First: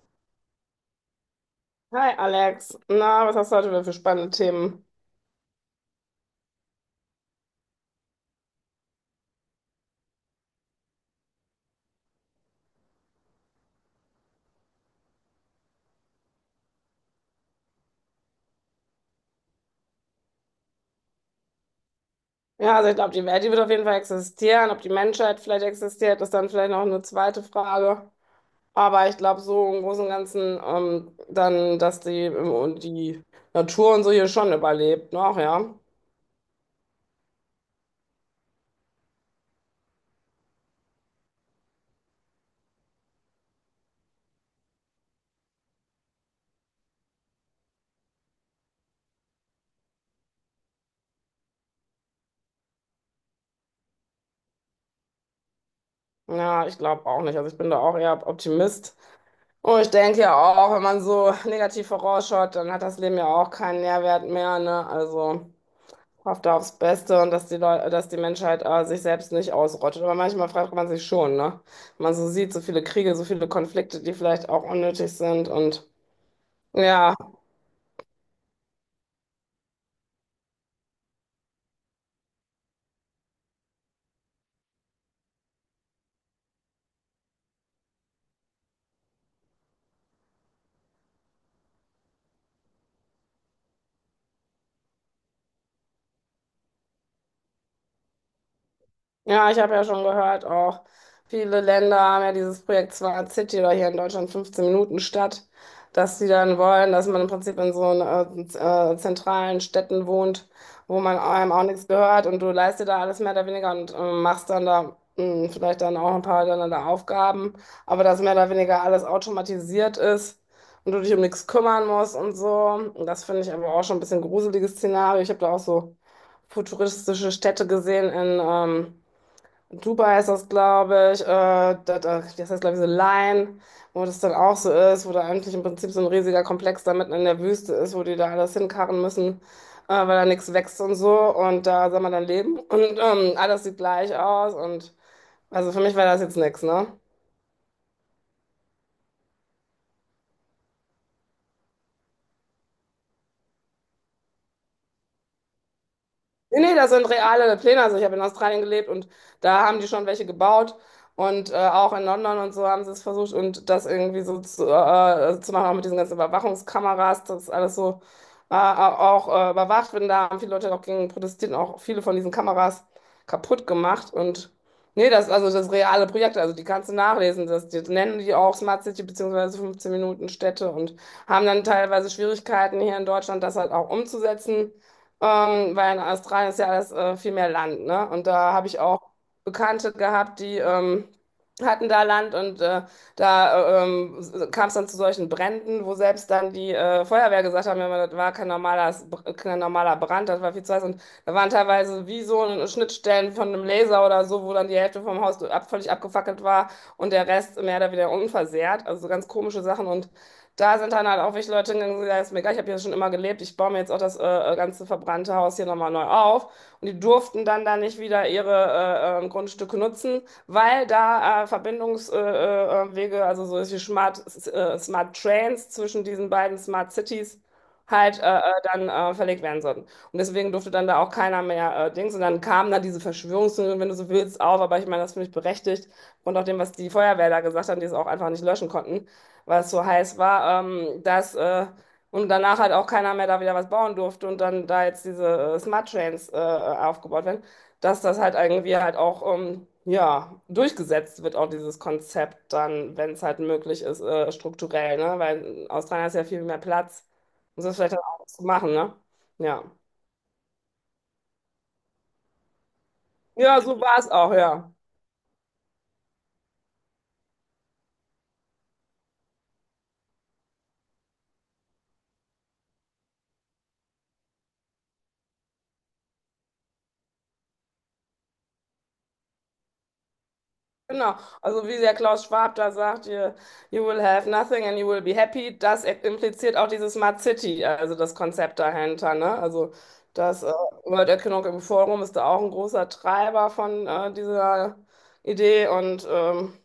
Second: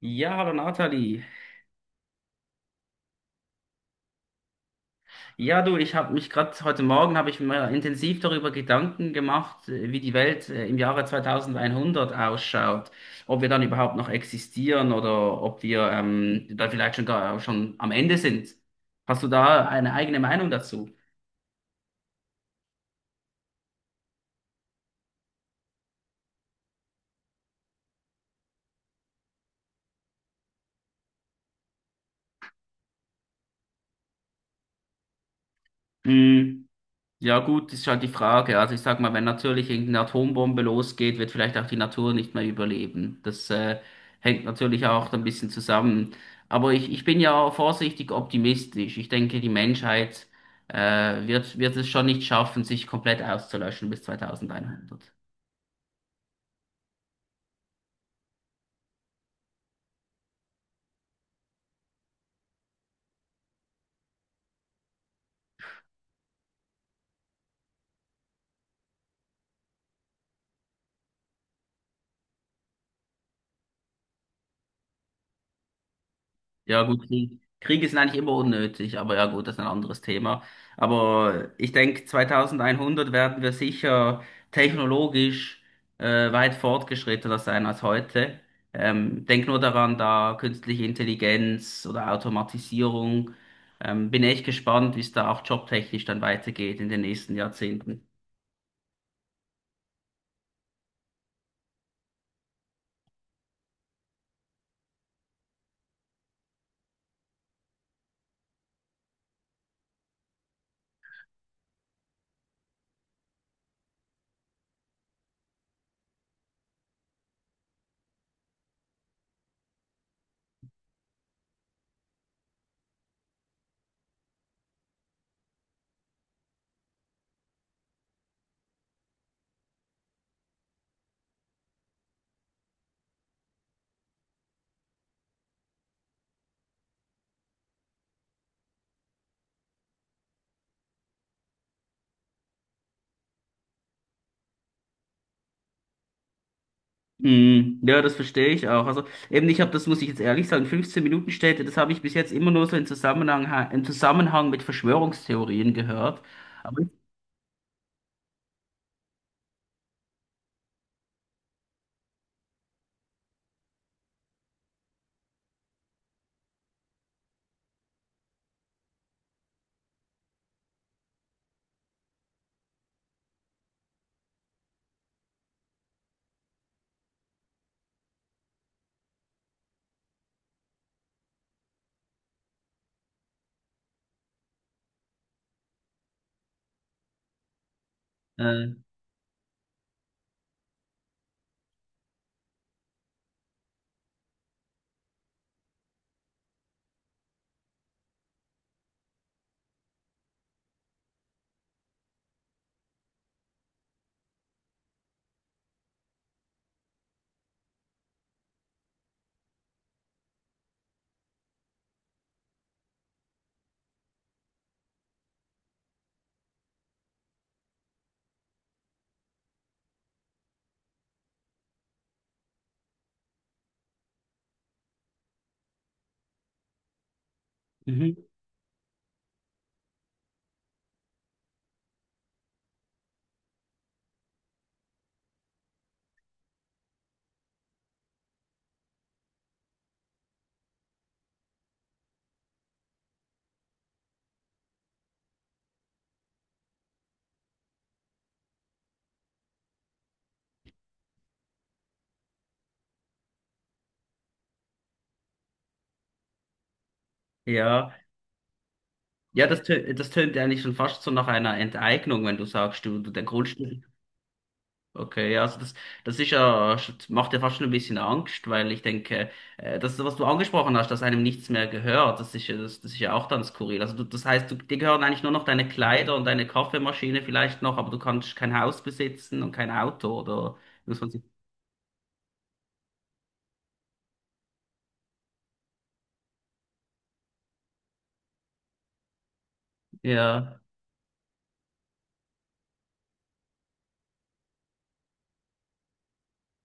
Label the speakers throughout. Speaker 1: Ja, hallo Nathalie.
Speaker 2: Hi Alex, na, was hast du heute wieder für spannende Themen?
Speaker 1: Ja, du, ich habe mich gerade heute Morgen habe ich mir intensiv darüber Gedanken gemacht, wie die Welt im Jahre 2100 ausschaut, ob wir dann überhaupt noch existieren oder ob wir da vielleicht schon gar schon am Ende sind. Hast du da eine eigene Meinung dazu?
Speaker 2: Ja, also ich glaube, die Welt, die wird auf jeden Fall existieren. Ob die Menschheit vielleicht existiert, ist dann vielleicht noch eine zweite Frage. Aber ich glaube, so im Großen und Ganzen, dann, dass die, und die Natur und so hier schon überlebt noch, ja.
Speaker 1: Mm. Ja, gut, ist halt die Frage. Also ich sag mal, wenn natürlich irgendeine Atombombe losgeht, wird vielleicht auch die Natur nicht mehr überleben. Das hängt natürlich auch ein bisschen zusammen. Aber ich bin ja vorsichtig optimistisch. Ich denke, die Menschheit wird es schon nicht schaffen, sich komplett auszulöschen bis 2100.
Speaker 2: Ja, ich glaube auch nicht. Also ich bin da auch eher Optimist. Und ich denke ja auch, wenn man so negativ vorausschaut, dann hat das Leben ja auch keinen Nährwert mehr, ne? Also hofft da aufs Beste und dass die Leute, dass die Menschheit sich selbst nicht ausrottet. Aber manchmal fragt man sich schon, ne? Wenn man so sieht, so viele Kriege, so viele Konflikte, die vielleicht auch unnötig sind und
Speaker 1: Ja, gut,
Speaker 2: ja.
Speaker 1: Krieg. Kriege sind eigentlich immer unnötig, aber ja, gut, das ist ein anderes Thema. Aber ich denke, 2100 werden wir sicher technologisch weit fortgeschrittener sein als heute. Denk nur daran, da künstliche Intelligenz oder Automatisierung. Bin echt gespannt, wie es da auch jobtechnisch dann weitergeht in den nächsten Jahrzehnten.
Speaker 2: Ja, ich habe ja schon gehört, auch viele Länder haben ja dieses Projekt Smart City oder hier in Deutschland 15 Minuten Stadt, dass sie dann wollen, dass man im Prinzip in so einen, zentralen Städten wohnt, wo man einem auch nichts gehört und du leist dir da alles mehr oder weniger und machst dann da vielleicht dann auch ein paar dann da Aufgaben, aber dass mehr oder weniger alles automatisiert ist. Und du dich um nichts kümmern musst und so. Und das finde ich aber auch schon ein bisschen gruseliges Szenario. Ich habe da auch so futuristische Städte gesehen in, Dubai ist das, glaube ich, das heißt, glaube ich, so Line, wo das dann auch so ist, wo da eigentlich im Prinzip so ein riesiger Komplex da mitten in der Wüste ist, wo die da alles hinkarren müssen, weil da nichts wächst und so und da soll man dann leben und alles sieht gleich aus und also für mich war das jetzt nichts, ne?
Speaker 1: Mm, ja, das verstehe ich auch. Also eben, ich habe das, muss ich jetzt ehrlich sagen, 15 Minuten Städte, das habe ich bis jetzt immer nur so im Zusammenhang mit Verschwörungstheorien gehört.
Speaker 2: Nee, nee,
Speaker 1: Aber
Speaker 2: das sind reale Pläne. Also ich habe in Australien gelebt und da haben die schon welche gebaut. Und auch in London und so haben sie es versucht und das irgendwie so zu machen, auch mit diesen ganzen Überwachungskameras, das alles so auch überwacht wird. Und da haben viele Leute auch gegen protestiert und auch viele von diesen Kameras kaputt gemacht. Und nee, das, also das reale Projekt, also die kannst du nachlesen. Das, die nennen die auch Smart City beziehungsweise 15 Minuten Städte und haben dann teilweise Schwierigkeiten hier in Deutschland, das halt auch umzusetzen. Weil in Australien ist ja alles viel mehr Land, ne? Und da habe
Speaker 1: äh,
Speaker 2: ich auch Bekannte gehabt, die hatten da Land und da kam es dann zu solchen Bränden, wo selbst dann die Feuerwehr gesagt haben, ja, das war kein normaler, kein normaler Brand, das war viel zu heiß. Und da waren teilweise wie so Schnittstellen von einem Laser oder so, wo dann die Hälfte vom Haus ab, völlig abgefackelt war und der Rest mehr oder weniger unversehrt. Also so ganz komische Sachen. Und da sind dann halt auch wirklich Leute hingegangen, die gesagt haben, ist mir egal, ich habe hier schon immer gelebt, ich baue mir jetzt auch das ganze verbrannte Haus hier nochmal neu auf. Und die durften dann da nicht wieder ihre Grundstücke nutzen, weil da Verbindungswege, Wege, also so ist wie Smart, Smart Trains zwischen diesen beiden Smart Cities
Speaker 1: mhm,
Speaker 2: halt dann verlegt werden sollten. Und deswegen durfte dann da auch keiner mehr Dings. Und dann kamen da diese Verschwörungstheorien, wenn du so willst, auf. Aber ich meine, das finde ich berechtigt. Und auch dem, was die Feuerwehr da gesagt haben, die es auch einfach nicht löschen konnten, weil es so heiß war, dass und danach halt auch keiner mehr da wieder was bauen durfte und dann da jetzt diese Smart Trains aufgebaut werden, dass das halt irgendwie halt auch ja durchgesetzt wird, auch dieses Konzept dann, wenn es halt möglich ist, strukturell, ne? Weil in Australien ist ja viel mehr Platz, um das
Speaker 1: ja,
Speaker 2: vielleicht dann auch zu machen, ne?
Speaker 1: ja,
Speaker 2: Ja.
Speaker 1: das tönt eigentlich schon fast so nach einer Enteignung, wenn du sagst, du der
Speaker 2: Ja, so
Speaker 1: Grundstück.
Speaker 2: war es auch, ja.
Speaker 1: Okay, ja, das ist ja, macht ja fast schon ein bisschen Angst, weil ich denke, das, was du angesprochen hast, dass einem nichts mehr gehört, das ist ja auch dann skurril. Also du, das heißt, du, dir gehören eigentlich nur noch deine Kleider und deine Kaffeemaschine vielleicht noch, aber du kannst kein Haus besitzen und kein Auto oder muss man
Speaker 2: Genau,
Speaker 1: sich,
Speaker 2: also wie der Klaus Schwab da sagt, you, you will have nothing and you will be happy, das impliziert auch diese Smart City, also das Konzept dahinter, ne? Also das
Speaker 1: ja,
Speaker 2: World Economic Forum ist da auch ein großer Treiber von dieser Idee und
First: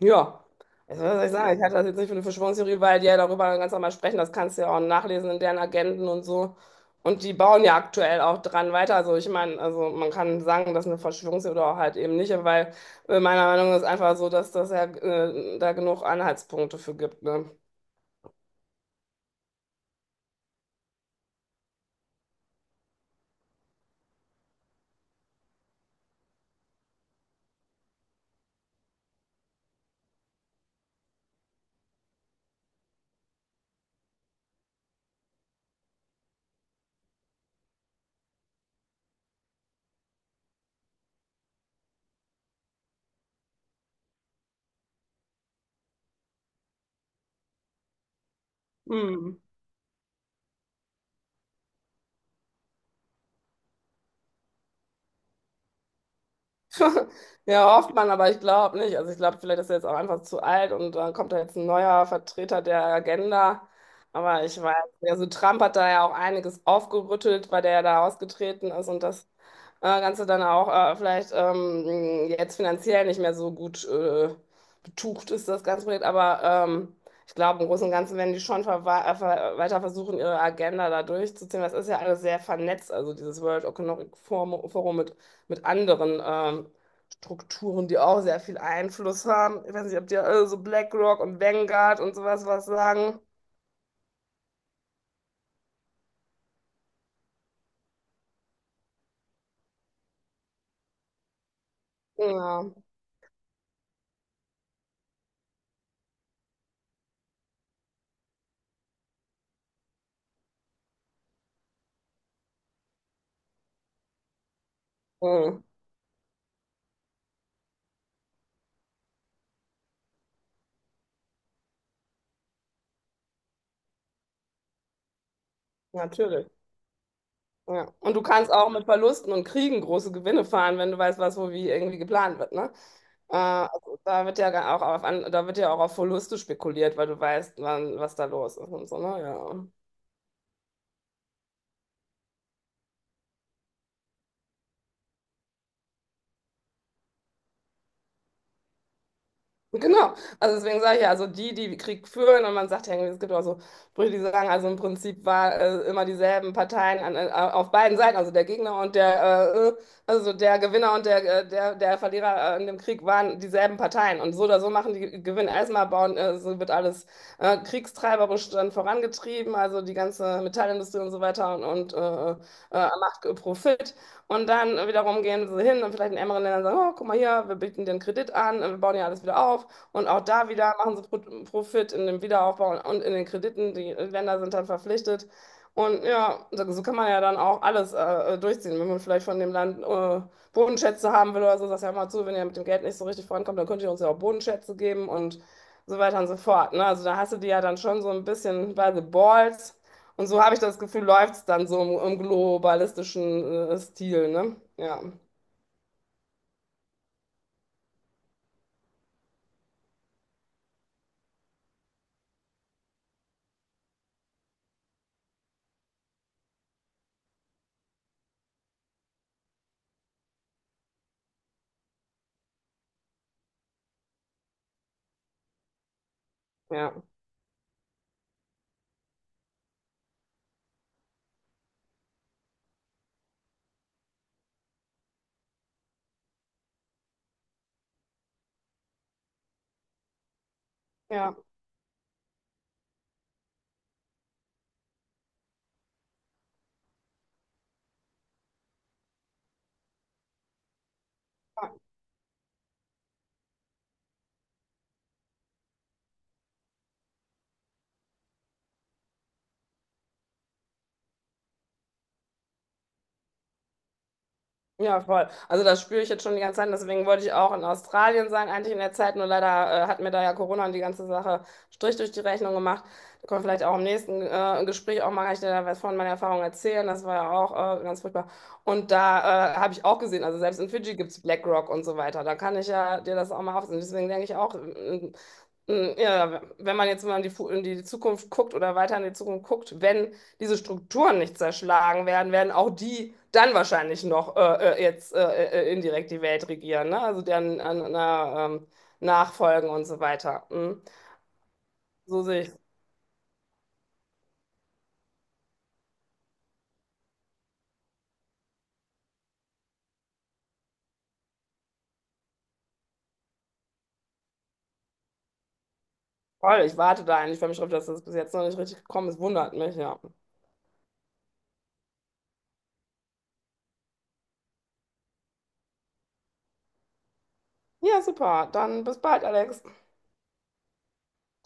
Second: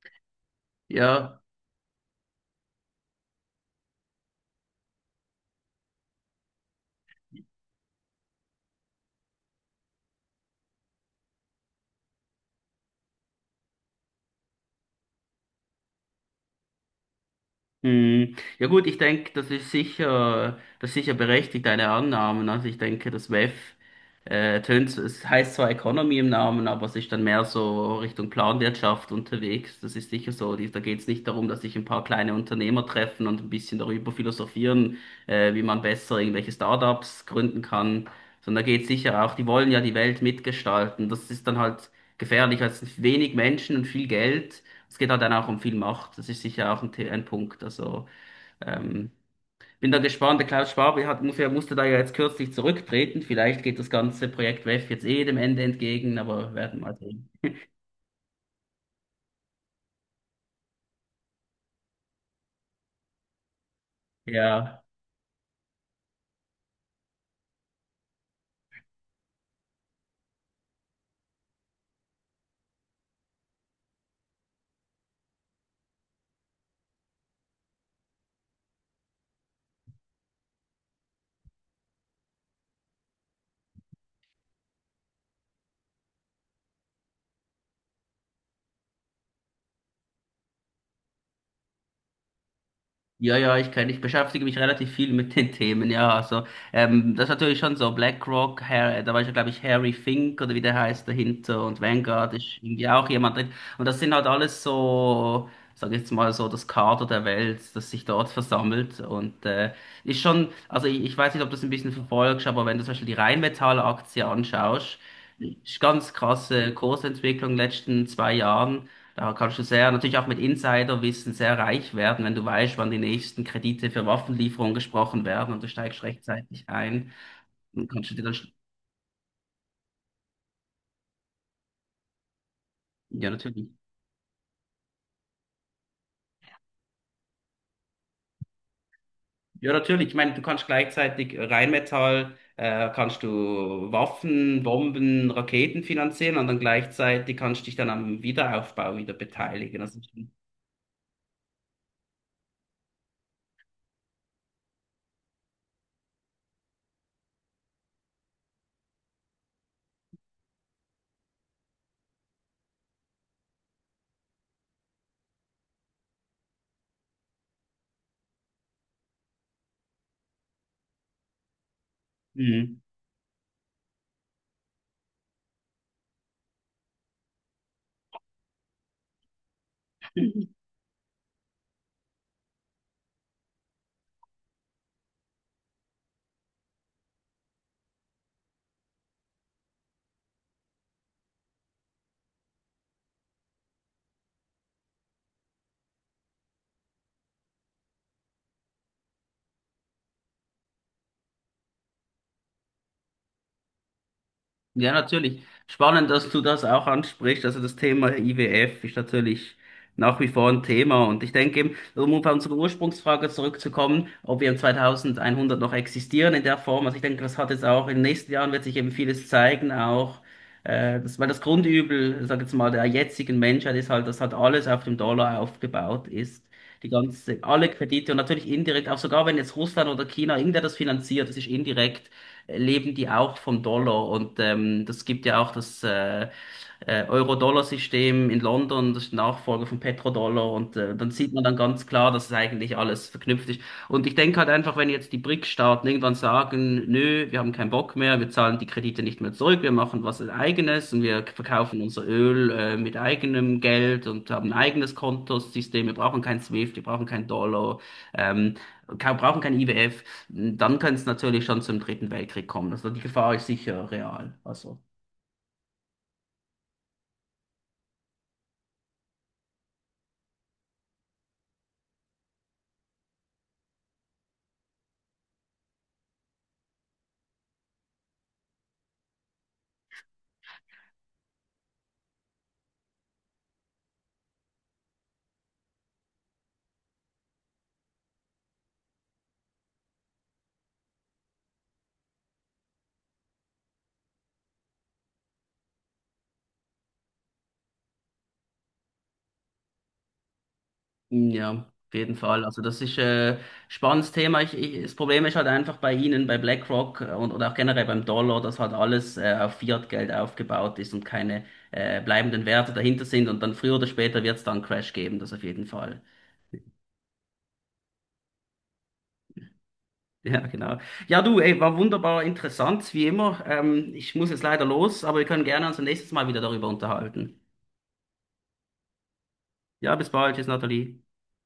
Speaker 2: ja, also, was soll ich
Speaker 1: ja.
Speaker 2: sagen, ich halte das jetzt nicht für eine Verschwörungstheorie, weil die ja darüber ganz normal sprechen, das kannst du ja auch nachlesen in deren Agenden und so. Und die bauen ja aktuell auch dran weiter. Also ich meine, also man kann sagen, das ist eine Verschwörungstheorie oder auch halt eben nicht, weil meiner Meinung nach ist einfach so, dass das ja da genug Anhaltspunkte für gibt, ne?
Speaker 1: Hm, ja, gut, ich denke, das ist sicher berechtigt, deine Annahmen. Also ich denke, das WEF tönt, es heißt zwar Economy im Namen, aber es ist dann mehr so Richtung Planwirtschaft unterwegs. Das ist sicher so. Da geht es nicht darum, dass sich ein paar kleine Unternehmer treffen und ein bisschen darüber philosophieren, wie man besser irgendwelche Startups gründen kann, sondern da geht es sicher auch, die wollen ja die Welt mitgestalten. Das ist dann halt gefährlich, weil es sind wenig Menschen und viel Geld. Es geht halt dann auch um viel Macht. Das ist sicher auch ein Punkt. Also ähm,
Speaker 2: Hm.
Speaker 1: bin da gespannt. Der Klaus Schwab hat, musste da ja jetzt kürzlich zurücktreten. Vielleicht geht das ganze Projekt WEF jetzt eh dem Ende entgegen, aber werden wir mal sehen.
Speaker 2: Ja, hofft man, aber ich glaube nicht. Also ich glaube, vielleicht ist er jetzt auch einfach zu alt und dann kommt da jetzt ein neuer Vertreter der Agenda. Aber ich weiß
Speaker 1: Ja.
Speaker 2: nicht. Also Trump hat da ja auch einiges aufgerüttelt, weil der ja da ausgetreten ist und das Ganze dann auch vielleicht jetzt finanziell nicht mehr so gut betucht ist, das ganze Projekt. Aber ich glaube, im Großen und Ganzen werden die schon ver weiter versuchen, ihre Agenda da durchzuziehen. Das ist ja alles sehr vernetzt, also dieses World Economic Forum mit anderen Strukturen, die auch sehr viel Einfluss haben. Ich weiß nicht, ob dir alle so BlackRock und Vanguard und sowas was sagen.
Speaker 1: Ja, ja, ich beschäftige mich relativ viel mit den Themen, ja. Also, das ist natürlich schon so. BlackRock, da war ja, glaube ich, Harry Fink oder wie der heißt dahinter, und Vanguard ist
Speaker 2: Ja,
Speaker 1: irgendwie auch jemand drin. Und das sind halt alles so, sag ich jetzt mal so, das Kader der Welt, das sich dort versammelt. Und ist schon, also ich weiß nicht, ob du das ein bisschen verfolgst, aber wenn du zum Beispiel die Rheinmetall-Aktie anschaust,
Speaker 2: mhm.
Speaker 1: ist ganz krasse Kursentwicklung in den letzten 2 Jahren. Da kannst du sehr, natürlich auch mit Insiderwissen sehr reich werden, wenn du weißt, wann die nächsten Kredite für Waffenlieferungen gesprochen werden und du steigst
Speaker 2: Natürlich.
Speaker 1: rechtzeitig ein. Dann
Speaker 2: Ja.
Speaker 1: kannst
Speaker 2: Und
Speaker 1: du
Speaker 2: du
Speaker 1: dir dann,
Speaker 2: kannst
Speaker 1: sch-
Speaker 2: auch mit Verlusten und Kriegen große Gewinne fahren, wenn du weißt, was wo wie irgendwie geplant wird, ne?
Speaker 1: ja, natürlich.
Speaker 2: Also da wird ja gar auch da wird ja auch auf Verluste spekuliert, weil du weißt, wann, was da los ist und so, ne? Ja.
Speaker 1: Ja, natürlich. Ich meine, du kannst gleichzeitig Rheinmetall, kannst du Waffen, Bomben, Raketen finanzieren und dann gleichzeitig kannst du dich dann am Wiederaufbau wieder beteiligen. Also,
Speaker 2: Genau, also deswegen sage ich ja, also die, die Krieg führen, und man sagt ja irgendwie, es gibt auch so Sprüche, die sagen, also im Prinzip war immer dieselben Parteien auf beiden Seiten, also der Gegner und der, äh, äh, also der Gewinner und der Verlierer in dem Krieg waren dieselben Parteien. Und so oder so machen die Gewinn erstmal bauen, so wird alles kriegstreiberisch dann vorangetrieben, also die ganze Metallindustrie und so weiter und
Speaker 1: mhm.
Speaker 2: macht Profit. Und dann wiederum gehen sie hin und vielleicht in ärmeren Ländern sagen, oh, guck mal hier, wir bieten den Kredit an, wir bauen ja alles wieder auf. Und auch da wieder machen sie Profit in dem Wiederaufbau und in den Krediten. Die Länder sind dann verpflichtet. Und ja, so kann man ja dann auch alles durchziehen. Wenn man vielleicht von dem Land Bodenschätze haben will oder so, sagst du ja mal zu, wenn ihr mit dem Geld nicht so richtig vorankommt, dann könnt ihr uns ja auch Bodenschätze geben und so weiter und so fort. Ne? Also da hast du die ja dann schon so ein bisschen by the balls. Und so habe ich das Gefühl, läuft es dann so im globalistischen Stil. Ne?
Speaker 1: Ja,
Speaker 2: Ja,
Speaker 1: natürlich. Spannend, dass du das auch ansprichst. Also das Thema IWF ist natürlich nach wie vor ein Thema. Und ich denke eben, um auf unsere Ursprungsfrage zurückzukommen, ob wir im 2100 noch existieren in der Form. Also ich denke, das hat jetzt auch in den nächsten Jahren wird sich eben vieles zeigen, auch weil das Grundübel, sag jetzt mal, der jetzigen Menschheit ist halt, dass halt alles auf dem Dollar aufgebaut ist. Die
Speaker 2: ja,
Speaker 1: ganze, alle Kredite und natürlich indirekt, auch sogar wenn jetzt Russland oder China, irgendwer das finanziert, das ist indirekt leben die auch vom Dollar. Und das gibt ja auch das Euro-Dollar-System in London, das ist Nachfolger von Petrodollar. Und dann sieht
Speaker 2: ja.
Speaker 1: man dann ganz klar, dass es eigentlich alles verknüpft ist. Und ich denke halt einfach, wenn jetzt die BRIC-Staaten irgendwann sagen, nö, wir haben keinen Bock mehr, wir zahlen die Kredite nicht mehr zurück, wir machen was eigenes und wir verkaufen unser Öl mit eigenem Geld und haben ein eigenes Kontosystem, wir brauchen kein SWIFT, wir brauchen keinen Dollar. Ähm, Brauchen kein IWF, dann könnte es natürlich schon zum Dritten Weltkrieg kommen. Also die Gefahr ist sicher real. Also
Speaker 2: Ja, voll. Also das spüre ich jetzt schon die ganze Zeit. Deswegen wollte ich auch in Australien sein, eigentlich in der Zeit. Nur leider hat mir da ja Corona und die ganze Sache Strich durch die Rechnung gemacht. Da können wir vielleicht auch im nächsten Gespräch auch mal kann ich dir da was von meiner Erfahrung erzählen. Das war ja auch ganz furchtbar. Und da habe ich auch gesehen, also selbst in Fidschi gibt es BlackRock und so weiter. Da kann ich ja dir das auch mal aufsehen. Deswegen denke ich auch, ja, wenn man jetzt mal in in die Zukunft guckt oder weiter in die Zukunft guckt, wenn diese Strukturen nicht zerschlagen werden, werden auch die dann wahrscheinlich noch jetzt indirekt die Welt regieren, ne? Also deren Nachfolgen und so weiter. Mhm.
Speaker 1: ja, auf jeden
Speaker 2: So sehe
Speaker 1: Fall.
Speaker 2: ich.
Speaker 1: Also das ist spannendes Thema. Das Problem ist halt einfach bei Ihnen, bei BlackRock und oder auch generell beim Dollar, dass halt alles auf Fiat-Geld aufgebaut ist und keine bleibenden Werte dahinter sind. Und dann früher oder später wird es dann einen Crash geben, das auf jeden Fall.
Speaker 2: Voll. Ich warte da eigentlich für mich drauf, dass das bis jetzt noch nicht richtig gekommen ist. Wundert mich, ja.
Speaker 1: Ja, genau. Ja, du, ey, war wunderbar interessant, wie immer. Ich muss jetzt leider los, aber wir können gerne uns nächstes Mal wieder darüber unterhalten.
Speaker 2: Ja, super. Dann bis bald, Alex.
Speaker 1: Ja, bis bald. Tschüss, Nathalie.
Speaker 2: Ciao.